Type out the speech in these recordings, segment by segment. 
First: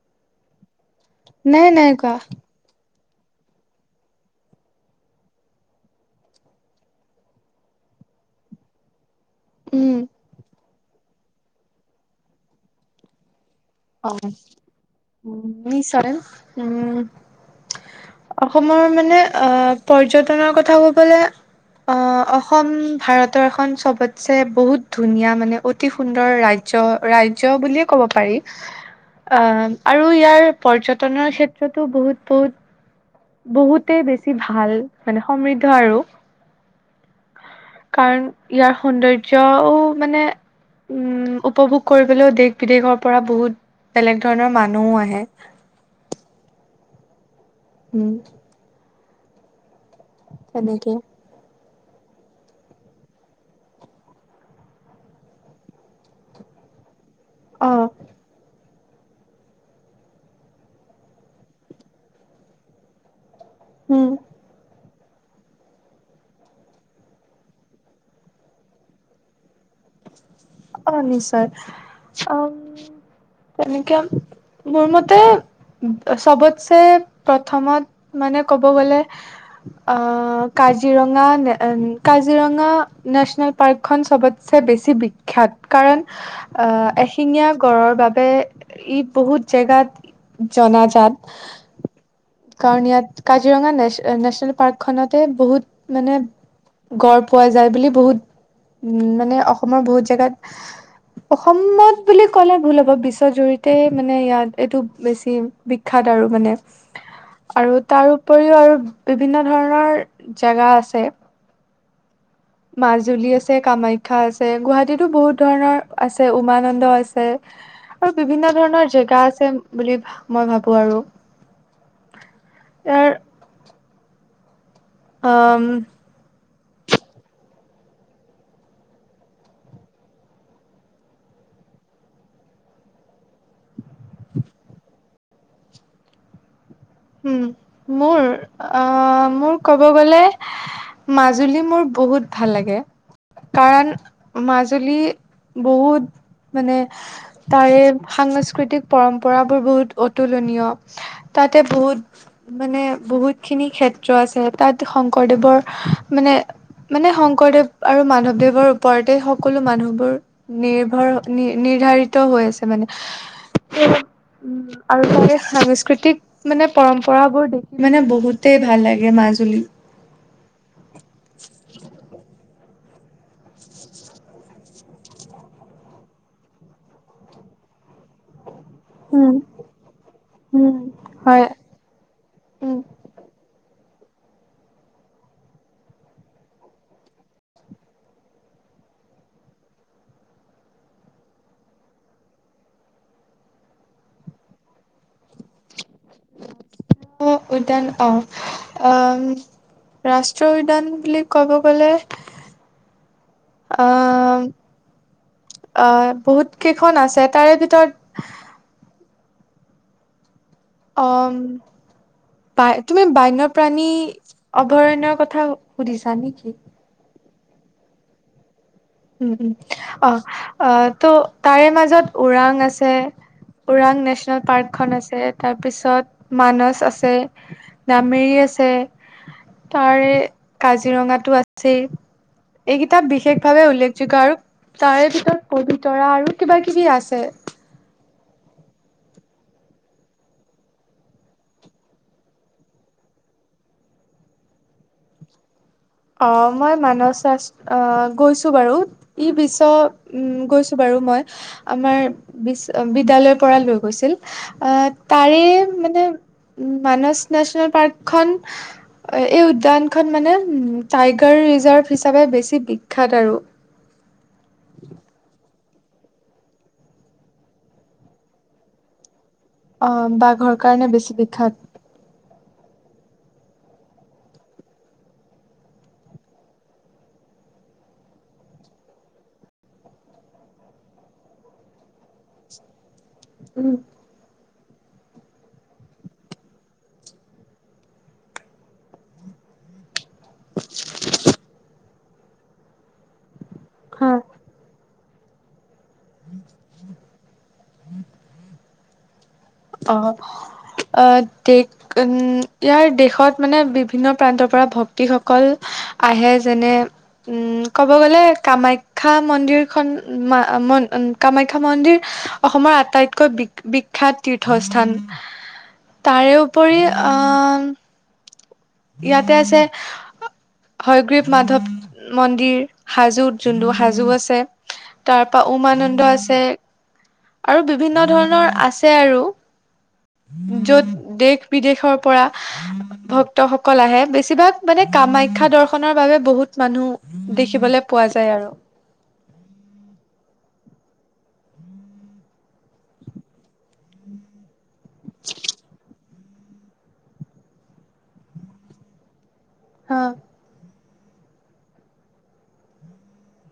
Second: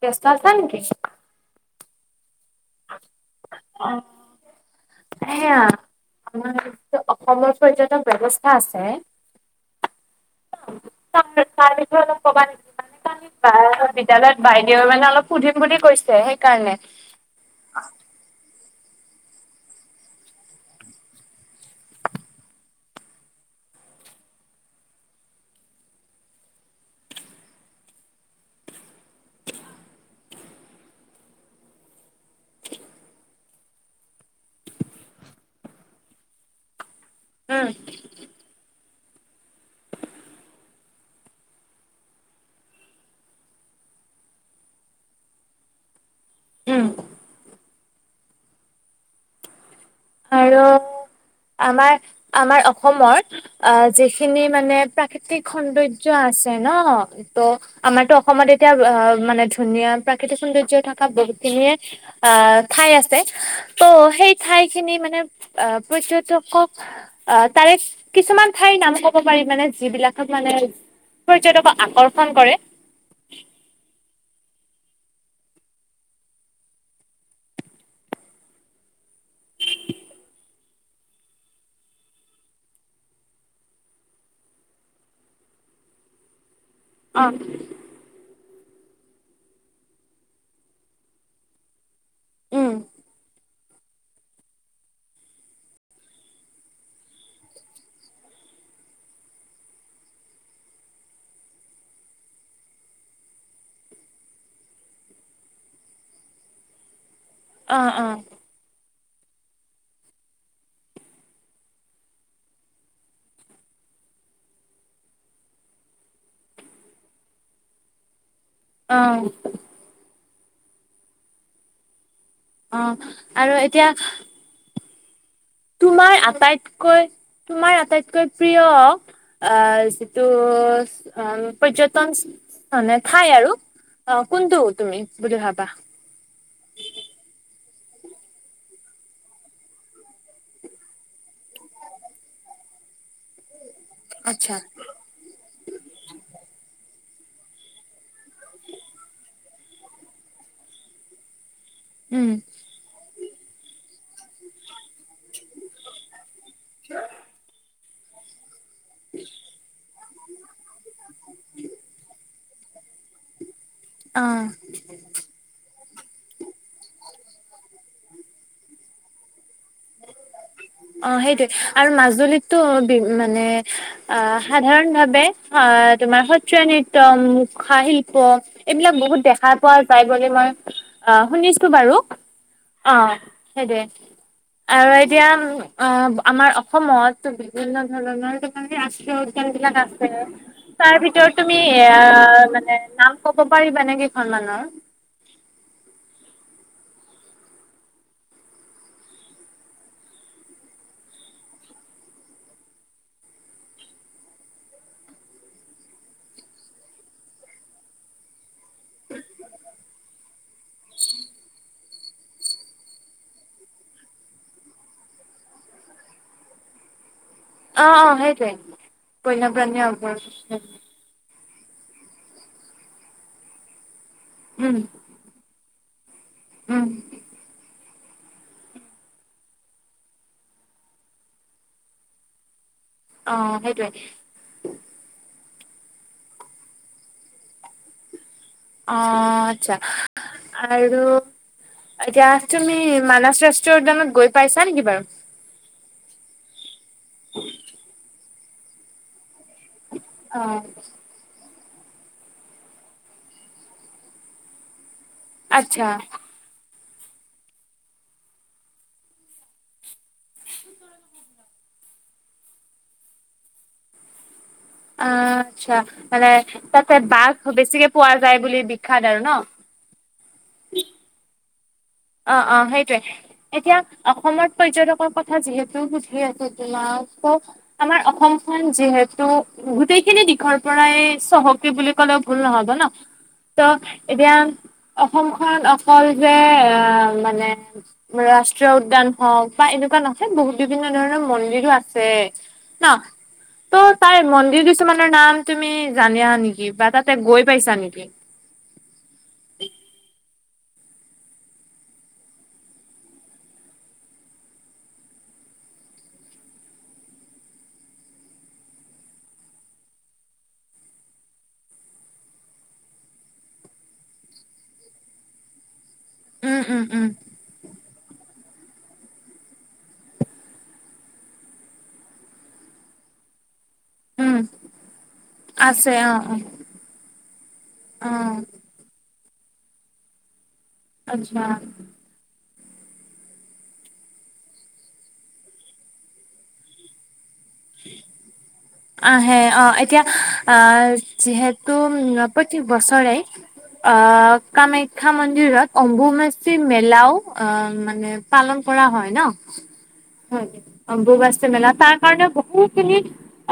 ব্যস্ত আছা নেকি? নাই নাই কোৱা অ এয়া আমাৰটো অসমত পৰ্যটক ব্যৱস্থা আছে? উম ত-তাৰ বিষয়ে অলপ ক'বা নেকি [unintelligible] অ বিদ্যালয়ত বাইদেউয়ে মানে অলপ সুধিম বুলি নিশ্চয় কৈছে, সেইকাৰণে। উম। অসমৰ মানে আ' পৰ্যটনৰ কথা ক'বলে অ-অসম ভাৰতৰ এখন চবতছে বহুত ধুনীয়া মানে, অতি অতি সুন্দৰ ৰাজ্য, ৰাজ্য বুলিয়ে ক'ব পাৰি। অ' আৰু ইয়াৰ পৰ্যটনৰ ক্ষেত্ৰতো বহুত, বহুত বহুতেই বেছি ভাল, মানে সমৃদ্ধ আৰু। উ'ম কাৰণ ইয়াৰ সৌন্দৰ্য্যও মানে উ'ম উপভোগ কৰিবলৈও দেশ বিদেশৰ পৰা বহুত বেলেগ ধৰণৰ মানুহও আহে। উ'ম। উ'ম। আৰু তেনেকে আমাৰ, আমাৰ অসমৰ অ' যিখিনি মানে প্ৰাকৃতিক সৌন্দৰ্য্য আছে ন' ত' অ আমাৰতো অসমত এতিয়া আ' মানে ধুনীয়া প্ৰাকৃতিক সৌন্দৰ্য থকা বহুত খিনিয়ে আ' ঠাই আছে। ত' উম সেই ঠাইখিনি মানে আ' পৰ্যটকক অ' তাৰে কিছুমান ঠাইৰ ক'ব পাৰি মানে, যিবিলাকক মানে অ' নিশ্চয়, পৰ্যটকক আকৰ্ষণ কৰে অ' তেনেকে মোৰ মতে উ'ম, চবতছে প্ৰথমত মানে ক'ব গ'লে অ' কাজিৰঙা, নে কাজিৰঙা নেচনেল পাৰ্কখন চবতছে বেছি বি খ্যাত, কাৰণ আ' অ এশিঙীয়া গড়ৰ বাবে ই' বহুত জেগাত জনাজাত, উম কাৰণ ইয়াত কা কাজিৰঙা নেচ-নেচনেল পাৰ্কখনতে বহুত মানে গড় পোৱা যায় বুলি বহুত উ'ম মানে অসমৰ বহুত জেগাত অসমত বুলি ক'লে ভুল হ'ব, বিশ্বৰ জৰিতে মানে ইয়াত এইটো বেছি বিখ্যাত আৰু মানে। অ আৰু অ তাৰ উপৰিও আৰু বিভিন্ন ধৰণৰ জেগা আছে মাজুলী আছে, কামাখ্যা আছে গুৱাহাটীতো বহুত ধৰণৰ আছে উমানন্দ আছে। আৰু বিভিন্ন ধৰণৰ অ জেগা আছে বুলি ভা মই ভাবো আৰু। ইয়াৰ অ' আৰু এতিয়া অ' তোমাৰ আটাইতকৈ, তোমাৰ আটাইতকৈ প্ৰিয় অ' যিটো অ', পৰ্যটন মানে ঠাই আৰু। অ' কোনটো তুমি বুলি ভাবা? উ'ম মোৰ, অ' মোৰ ক'ব গলে মাজুলী মোৰ বহুত ভাল লাগে, কাৰণ আচ্ছা। মাজুলী বহুত মানে তাৰে সাংস্কৃতিক পৰম্পৰাবোৰ বহুত অতুলনীয়। তে বহুত উ'ম। মানে বহুতখিনি ক্ষেত্ৰ আছে, তাত শংকৰদেৱৰ মানে মানে শংকৰদেৱ আৰু মাধৱদেৱৰ ওপৰতে সকলো মানুহবোৰ নিৰ্ভৰ নি-নিৰ্ধাৰিত হৈ আছে মানে। অ উম, আৰু তাকে সাংস্কৃতিক- মানে পৰম্পৰাবোৰ দেখি মানে বহুতেই ভাল লাগে মাজুলী। অঁ, সেইটোৱেই আৰু মাজুলীতো বি মানে- আহ সাধাৰণ ভাৱে আহ তোমাৰ সত্ৰীয়া নৃত্য, মুখা শিল্প- এইবিলাক বহুত উম দেখা পোৱা যায় বুলি মই উম অঁ' হয় শুনিছ- ছো বাৰু। উম অঁ' সেইটোৱে। আৰু এতিয়া- অঁ' আমাৰ অসমত বিভিন্ন ধৰণৰ ৰাষ্ট্ৰীয় উদ্যানবিলাক আছে। তাৰ ভিতৰত তুমি এ মানে নাম ক'ব পাৰিবানে কেইখনমানৰ? অ উদ্যান অঁ' আম- ৰাষ্ট্ৰীয় উদ্যান বুলি ক'ব গ'লে- অঁ' অঁ, বহুত কেইখন আছে তাৰ ভিতৰত- অঁম। পায়, তুমি বান্যপ্ৰাণী অভয়াৰণ্যৰ কথা সুধিছা নেকি? অঁ অঁ সেইটোৱে। উম' উম' বন্যপ্ৰাণী অ' অভয়াৰণ্য অ'। ত' তাৰে মাজত ওৰাং আছে ওৰাং নেশচনেল উম পাৰ্কখন আছে। তাৰপিছত মানস উম আছে। নামেৰি আছে তাৰে কাজিৰঙা টো আছেই। এই গেইতাত বিশেষ অ' ভাৱে সেইটোৱে উল্লেখযোগ্য আৰু তাৰে ভিতৰত পবিতৰা আৰু কিবা কিবি আছে। অঁ আৎচ্ছা আৰু- এতিয়া তুমি মানছ ৰাষ্ট্ৰী উদ্যানত গৈ পাইছা নেকি বাৰু? অঁ মই মানস ৰাচ অঁ গৈছো বাৰু, ই বিশ্ব- উম' অ' গৈছো বাৰু মই। আমাৰ- বিশ্ব বিদ্যালয়ৰ পৰা লৈ গৈছিল আঁ তাৰে আচ্ছা মানে- উম মানচ নেচনেল পাৰ্ক খন এই উদ্যান খন মানে উম- টাইগাৰ ৰিজাৰ্ভ হিচাপে বেছি বিখ্যাত আৰু। অঁ আৎচ্ছা, মানে তাতে বাঘ বেছিকে পোৱা যায় বুলি বিখ্যাত আৰু ন? অঁ বাঘৰ কাৰণে বেছি বিখ্যাত। অঁ অঁ সেইটোৱে। এতিয়া অসমত পৰ্যটকৰ কথা যিহেতু বো ধেই আছে তোমাক কওঁ, - আমাৰ অসমখন যিহেতু গোটেই খিনি দিশৰ পৰাই চহকী বুলি কলেও ভুল নহব ন। [inaudible] ত' এতিয়া অসমখন অকল যে আঁহ মানে- ৰাষ্ট্ৰীয় উদ্যান হওক বা এনেকুৱা নহয় যে বহুত বিভিন্ন ধৰণৰ মন্দিৰো আছে। ন? ত' তাৰ হয়। মন্দিৰ কিছুমানৰ নাম তুমি জানা নেকি বা তাতে গৈ পাইছা নেকি? অ' অ ঠিক- উম' ইয়াৰ দেশত মানে বিভিন্ন প্ৰান্তৰ পৰা ভক্তিসকল- আহে, যেনে- উম' ক'ব গ'লে কামাখ্যা মন্দিৰখন উম মন কামাখ্যা মন্দিৰ- অসমৰ আটাইতকৈ বিক বিখ্যাত- তীৰ্থস্থান। তাৰে উম উপৰি উম উম অঁ- ইয়াতে আছে- হয়গ্ৰীব মাধৱ মন্দিৰ হাজোত যোনটো হাজো জো উম আছে তাৰপৰা ওমানন্দ আছে আৰু বিভিন্ন অ অ ধৰণৰ আছে আৰু য'ত আচ্ছা দেশ-বিদেশৰ পৰা ভক্তসকল আহে বেছিভাগ মানে কামাখ্যা দৰ্শনৰ বাবে বহুত মানুহ দেখিবলৈ পোৱা যায় আৰু। আহ অ এতিয়া আ যিহেতু প্ৰত্যেক বছৰে অ কামাখ্যা মন্দিৰত অম্বুমাচি মেলাও অ মানে পালন কৰা হয় ন। অ। হয় অম্বুবাচী মেলা তাৰ কাৰণেও বহুতখিনি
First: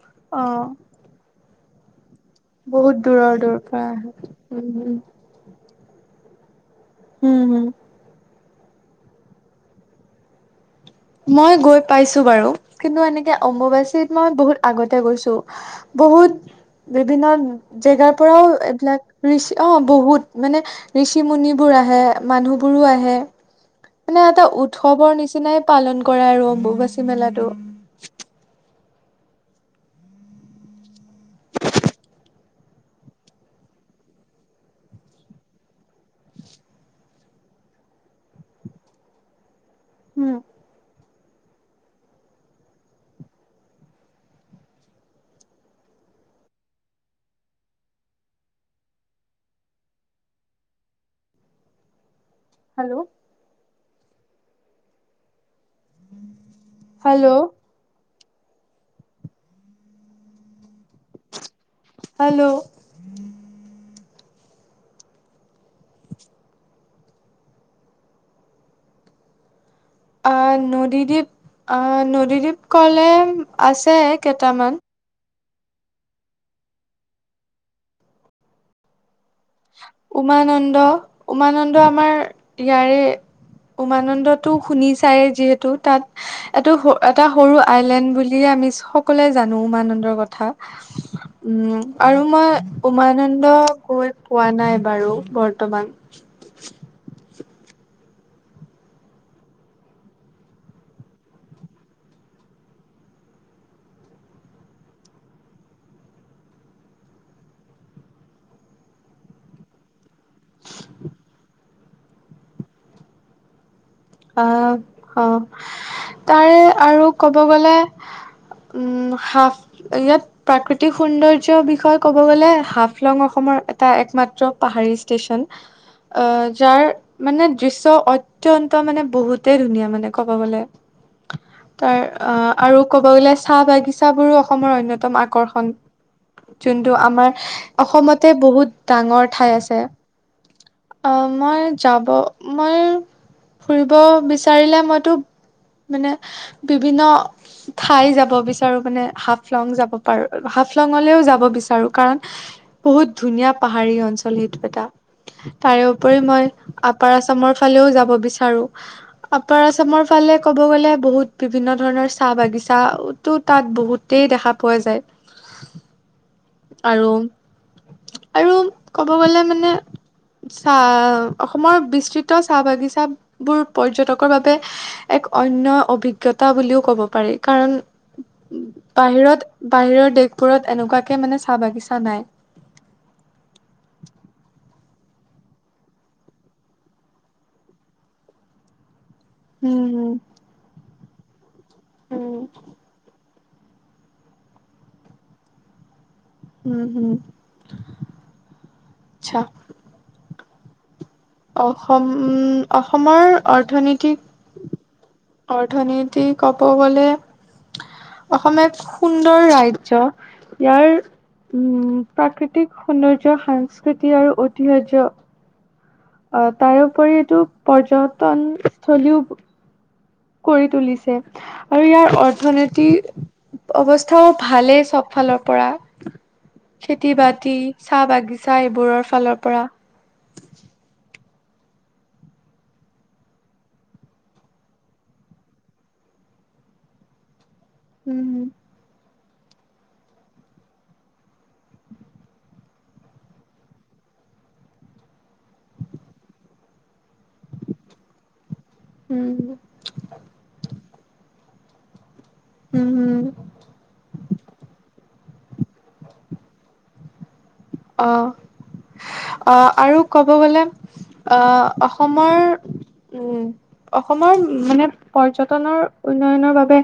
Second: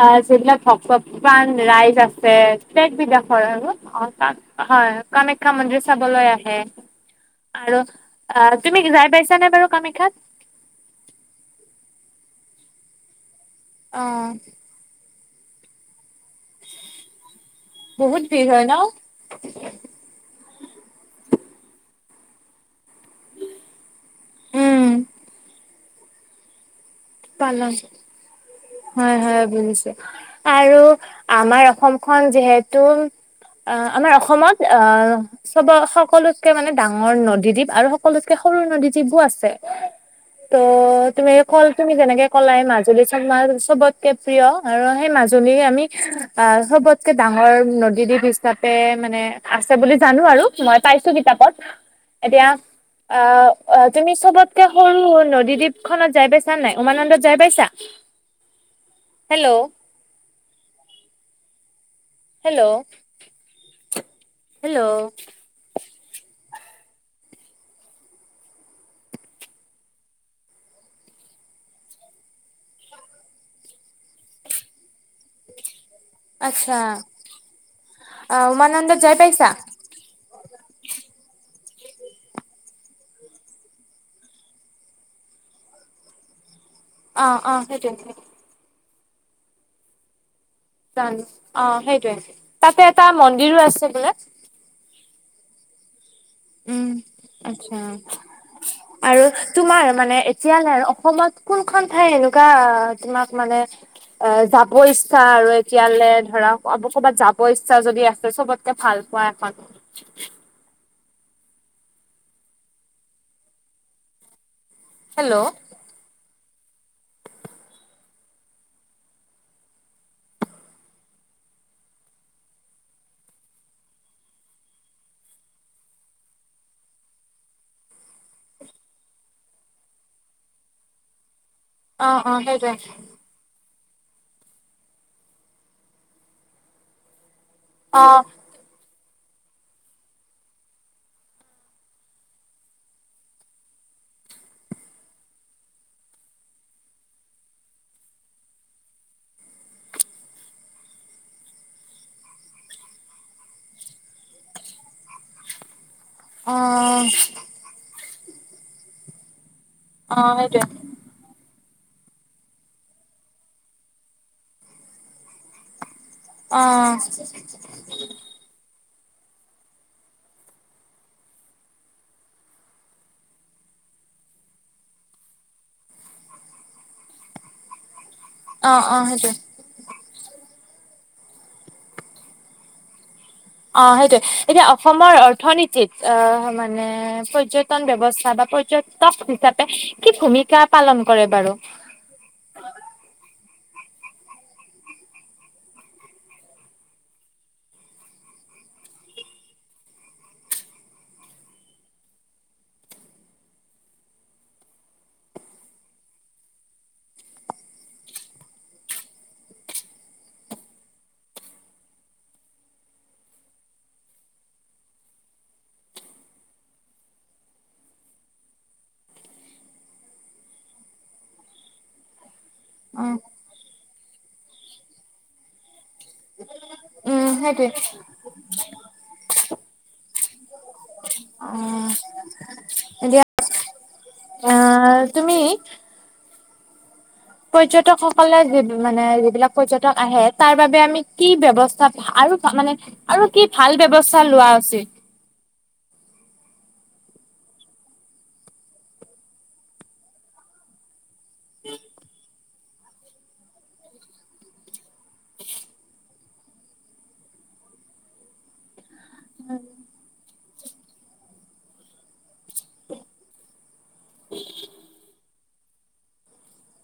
অ যবিলাক ভক্ত কিমান ৰাইজ আছে বহুত দূৰৰ দেশ-বিদেশৰ দূৰৰ আৰু পৰা হয় আহে। উম কামাখ্যা কামাখ্যা মন্দিৰ চাবলৈ আহে। উম হম আৰু আ তুমি যাই পাইছা নে বাৰু কামাখ্যাত? মই গৈ পাইছো বাৰু কিন্তু এনেকে অ অম্বুবাচীত মই বহুত আগতে গৈছো। বহুত বিভিন্ন জেগাৰ বহুত ভিৰ পৰাও হয় ন এইবিলাক ঋষি অ বহুত মানে ঋষি-মুনিবোৰ আহে, মানুহবোৰো আহে। মানে এটা উম উৎসৱৰ নিচিনাই পালন কৰে আৰু অম্বুবাচী। মেলাটো। পালন হয় হয় বুজিছো। আৰু আমাৰ অসমখন যিহেতু আ আমাৰ অসমত আ সব সকলোতকে মানে ডাঙৰ নদীদ্বীপ আৰু সকলোতকে সৰু নদীদ্বীপো আছে। উম। ত তুমি এ কল তুমি যেনেকে ক'লাই মাজুলী চ ম চবতকে প্ৰিয় আৰু সেই মাজুলীৰ আমি আ চবতকে ডাঙৰ নদীদ্বীপ হিচাপে মানে আছে বুলি জানো আৰু মই পাইছো কিতাপত। [inaudible] এতিয়া হেল্ল' অ তুমি চবতকে সৰু নদীদ্বীপ খনত যাই পাইছ ছা নাই উমানন্দত জায় হেল্ল' পাইছা? হেল্ল। Hello hello. আ নদীদ্বীপ আ নদীদ্বীপ ক'লে আছে কেইটামান। আচ্ছা, উমানন্দত যাই পাইছা? উমানন্দ উমানন্দ আমাৰ ইয়াৰে উমানন্দটো শুনিছাই যিহেতু তাত এটো এটা অ অ সৰু আইলেণ্ড সেইটোৱে বুলিয়ে আমি সকলোৱে জানো উমানন্দৰ কথা। জানো অ উম সেইটোৱে আৰু মই তাতে এটা উমানন্দ মন্দিৰো আছে গৈ বোলে পোৱা নাই বাৰু বৰ্তমান। উম আচ্ছা। [inaudible] আৰু তোমাৰ মানে এতিয়ালে আৰু অসমত কোনখন ঠাই এনেকুৱা তোমাক মানে আ যাব ইচ্ছা আৰু এতিয়ালে ধৰা ক'বাত যাব ইচ্ছা যদি আছে চবত কে ভাল পোৱা এখন [inaudible] আহ অ হেল্ল' তাৰে আৰু ক'ব গলে উম হাফ ইয়াত প্ৰাকৃতিক সৌন্দৰ্যৰ বিষয়ে ক'ব গ'লে হাফলং অসমৰ এটা একমাত্ৰ পাহাৰী ষ্টেচন। আহ যাৰ মানে দৃশ্য অত্যন্ত ত' মানে বহুতেই ধুনীয়া মানে ক'ব গ'লে। তাৰ অ', আৰু ক'ব গ'লে চাহ বাগিচা বোৰো অসমৰ অন্যতম আকৰ্ষণ, যোনটো আমাৰ অ অসমতে বহুত ডাঙৰ ঠাই আছে, মই যাব মই ফুৰিব বিচাৰিলে মইতো মানে বিভিন্ন ঠাই যাব বিচাৰো মানে হাফলং যাব পাৰো, হাফলঙলৈও যাব বিচাৰো কাৰণ বহুত ধুনীয়া পাহাৰী অঞ্চল সেইটো এটা। তাৰেওপৰি মই অ আপাৰ আছামৰ ফালেও যাব বিচাৰো। আপাৰ আচামৰ অ ফালে ক'ব সেইটোৱে গ'লে বহুত বিভিন্ন ধৰণৰ চাহ বাগিচাওটো তাত বহুতেই দেখা পোৱা যায়। অ'। আৰু আৰু ক'ব গ'লে মানে চাহ অসমৰ বিস্তৃত চাহ বাগিচা বোৰ পৰ্যটকৰ বাবে এক অন্য অভিজ্ঞতা বুলিও ক'ব পাৰি, কাৰণ অ অ সেইটোৱে বাহিৰত বাহিৰৰ দেশবোৰত এনেকুৱাকে মানে চাহ বাগিচা নাই। অ', সেইটোৱে এতিয়া অসমৰ অৰ্থনীতিত অ', মানে পৰ্যটন ব্যৱস্থা বা পৰ্যটক হিচাপে উম কি ভূমিকা পালন কৰে বাৰু? উম। উম, হম, আচ্ছা। অসম অসমৰ অৰ্থনীতিক অৰ্থনীতি ক'ব গ'লে অসম এক সুন্দৰ ৰাজ্য, ইয়াৰ উম, প্ৰাকৃতিক সৌন্দৰ্য সাংস্কৃতি আৰু ঐতিহায্য অ', তাৰোওপৰি এইটো পৰ্যটনস্থথলীও কৰি তুলিছে আৰু ইয়াৰ অৰ্থনীতি অ অৱস্থাও ভালেই চব ফালৰ পৰা, উম খেতি-বাতি, সেইটোৱে চাহ-বাগিচা এইবোৰৰ ফালৰ পৰা। অ অ', তুমি পৰ্যটকসকলে উম যি মানে যিবিলাক পৰ্যটক আহে, তাৰ বাবে আমি কি ব্যৱস্থা আৰু মানে আৰু কি ভাল ব্যৱস্থা লোৱা উচিত? উম। [inaudible] উম, উম। অ'। আহ, আৰু ক'ব গ'লে আহ, অসমৰ উম, অসমৰ মানে পৰ্যটনৰ উন্নয়নৰ বাবে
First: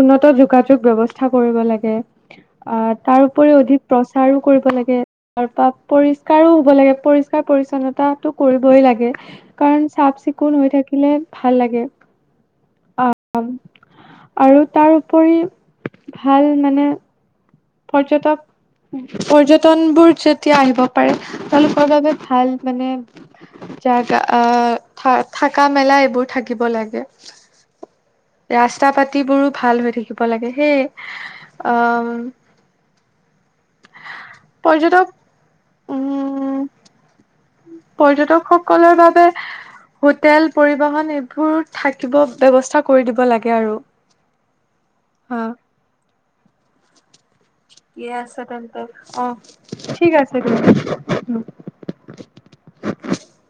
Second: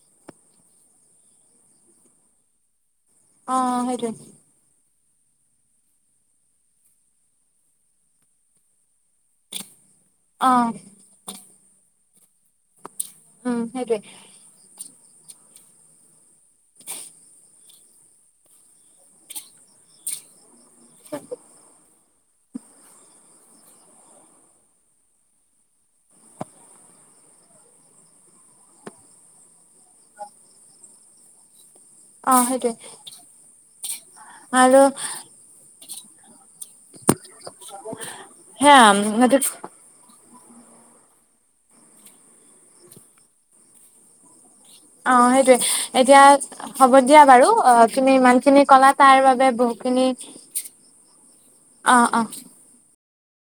উন্নত যোগাযোগ ব্যৱস্থা কৰিব লাগে। অ', তাৰ অ উপৰিও অধিক সেইটোৱে প্ৰচাৰো কৰিব লাগে। তাৰ পা পৰিষ্কাৰো হব লাগে, পৰিষ্কাৰ পৰিছন্নতাটো কৰিবই লাগে। কাৰণ অ চাফ-চিকুণ হৈ থাকিলে ভাল লাগে আহ। উম, সেইটোৱে। আৰু তাৰ উপৰি ভাল মানে পৰ্যটক, পৰ্যটন বোৰ যে তিয়া আহিব পাৰে, তেওঁলোকৰ বাবে ভাল মানে জাগা আহ থা-থকা মেলা এইবোৰ থাকিব লাগে। ৰাস্তা পাতিবোৰো ভাল হৈ থাকিব লাগে সেই অ অ', সেইটোৱে আৰু পৰ্যটক পৰ্যটক সকলৰ বাবে সেয়া হোটেল পৰিবহন এইবোৰ থাকিব ব্যৱস্থা কৰি দিব লাগে আৰু অ', হা সেইটয়ে এতিয়া হ'ব দিয়া বাৰু অ', তুমি ইমানখিনি কলা, তাৰ বাবে অ বহুখিনি ঠিক আছে দিয়া অ', অ'।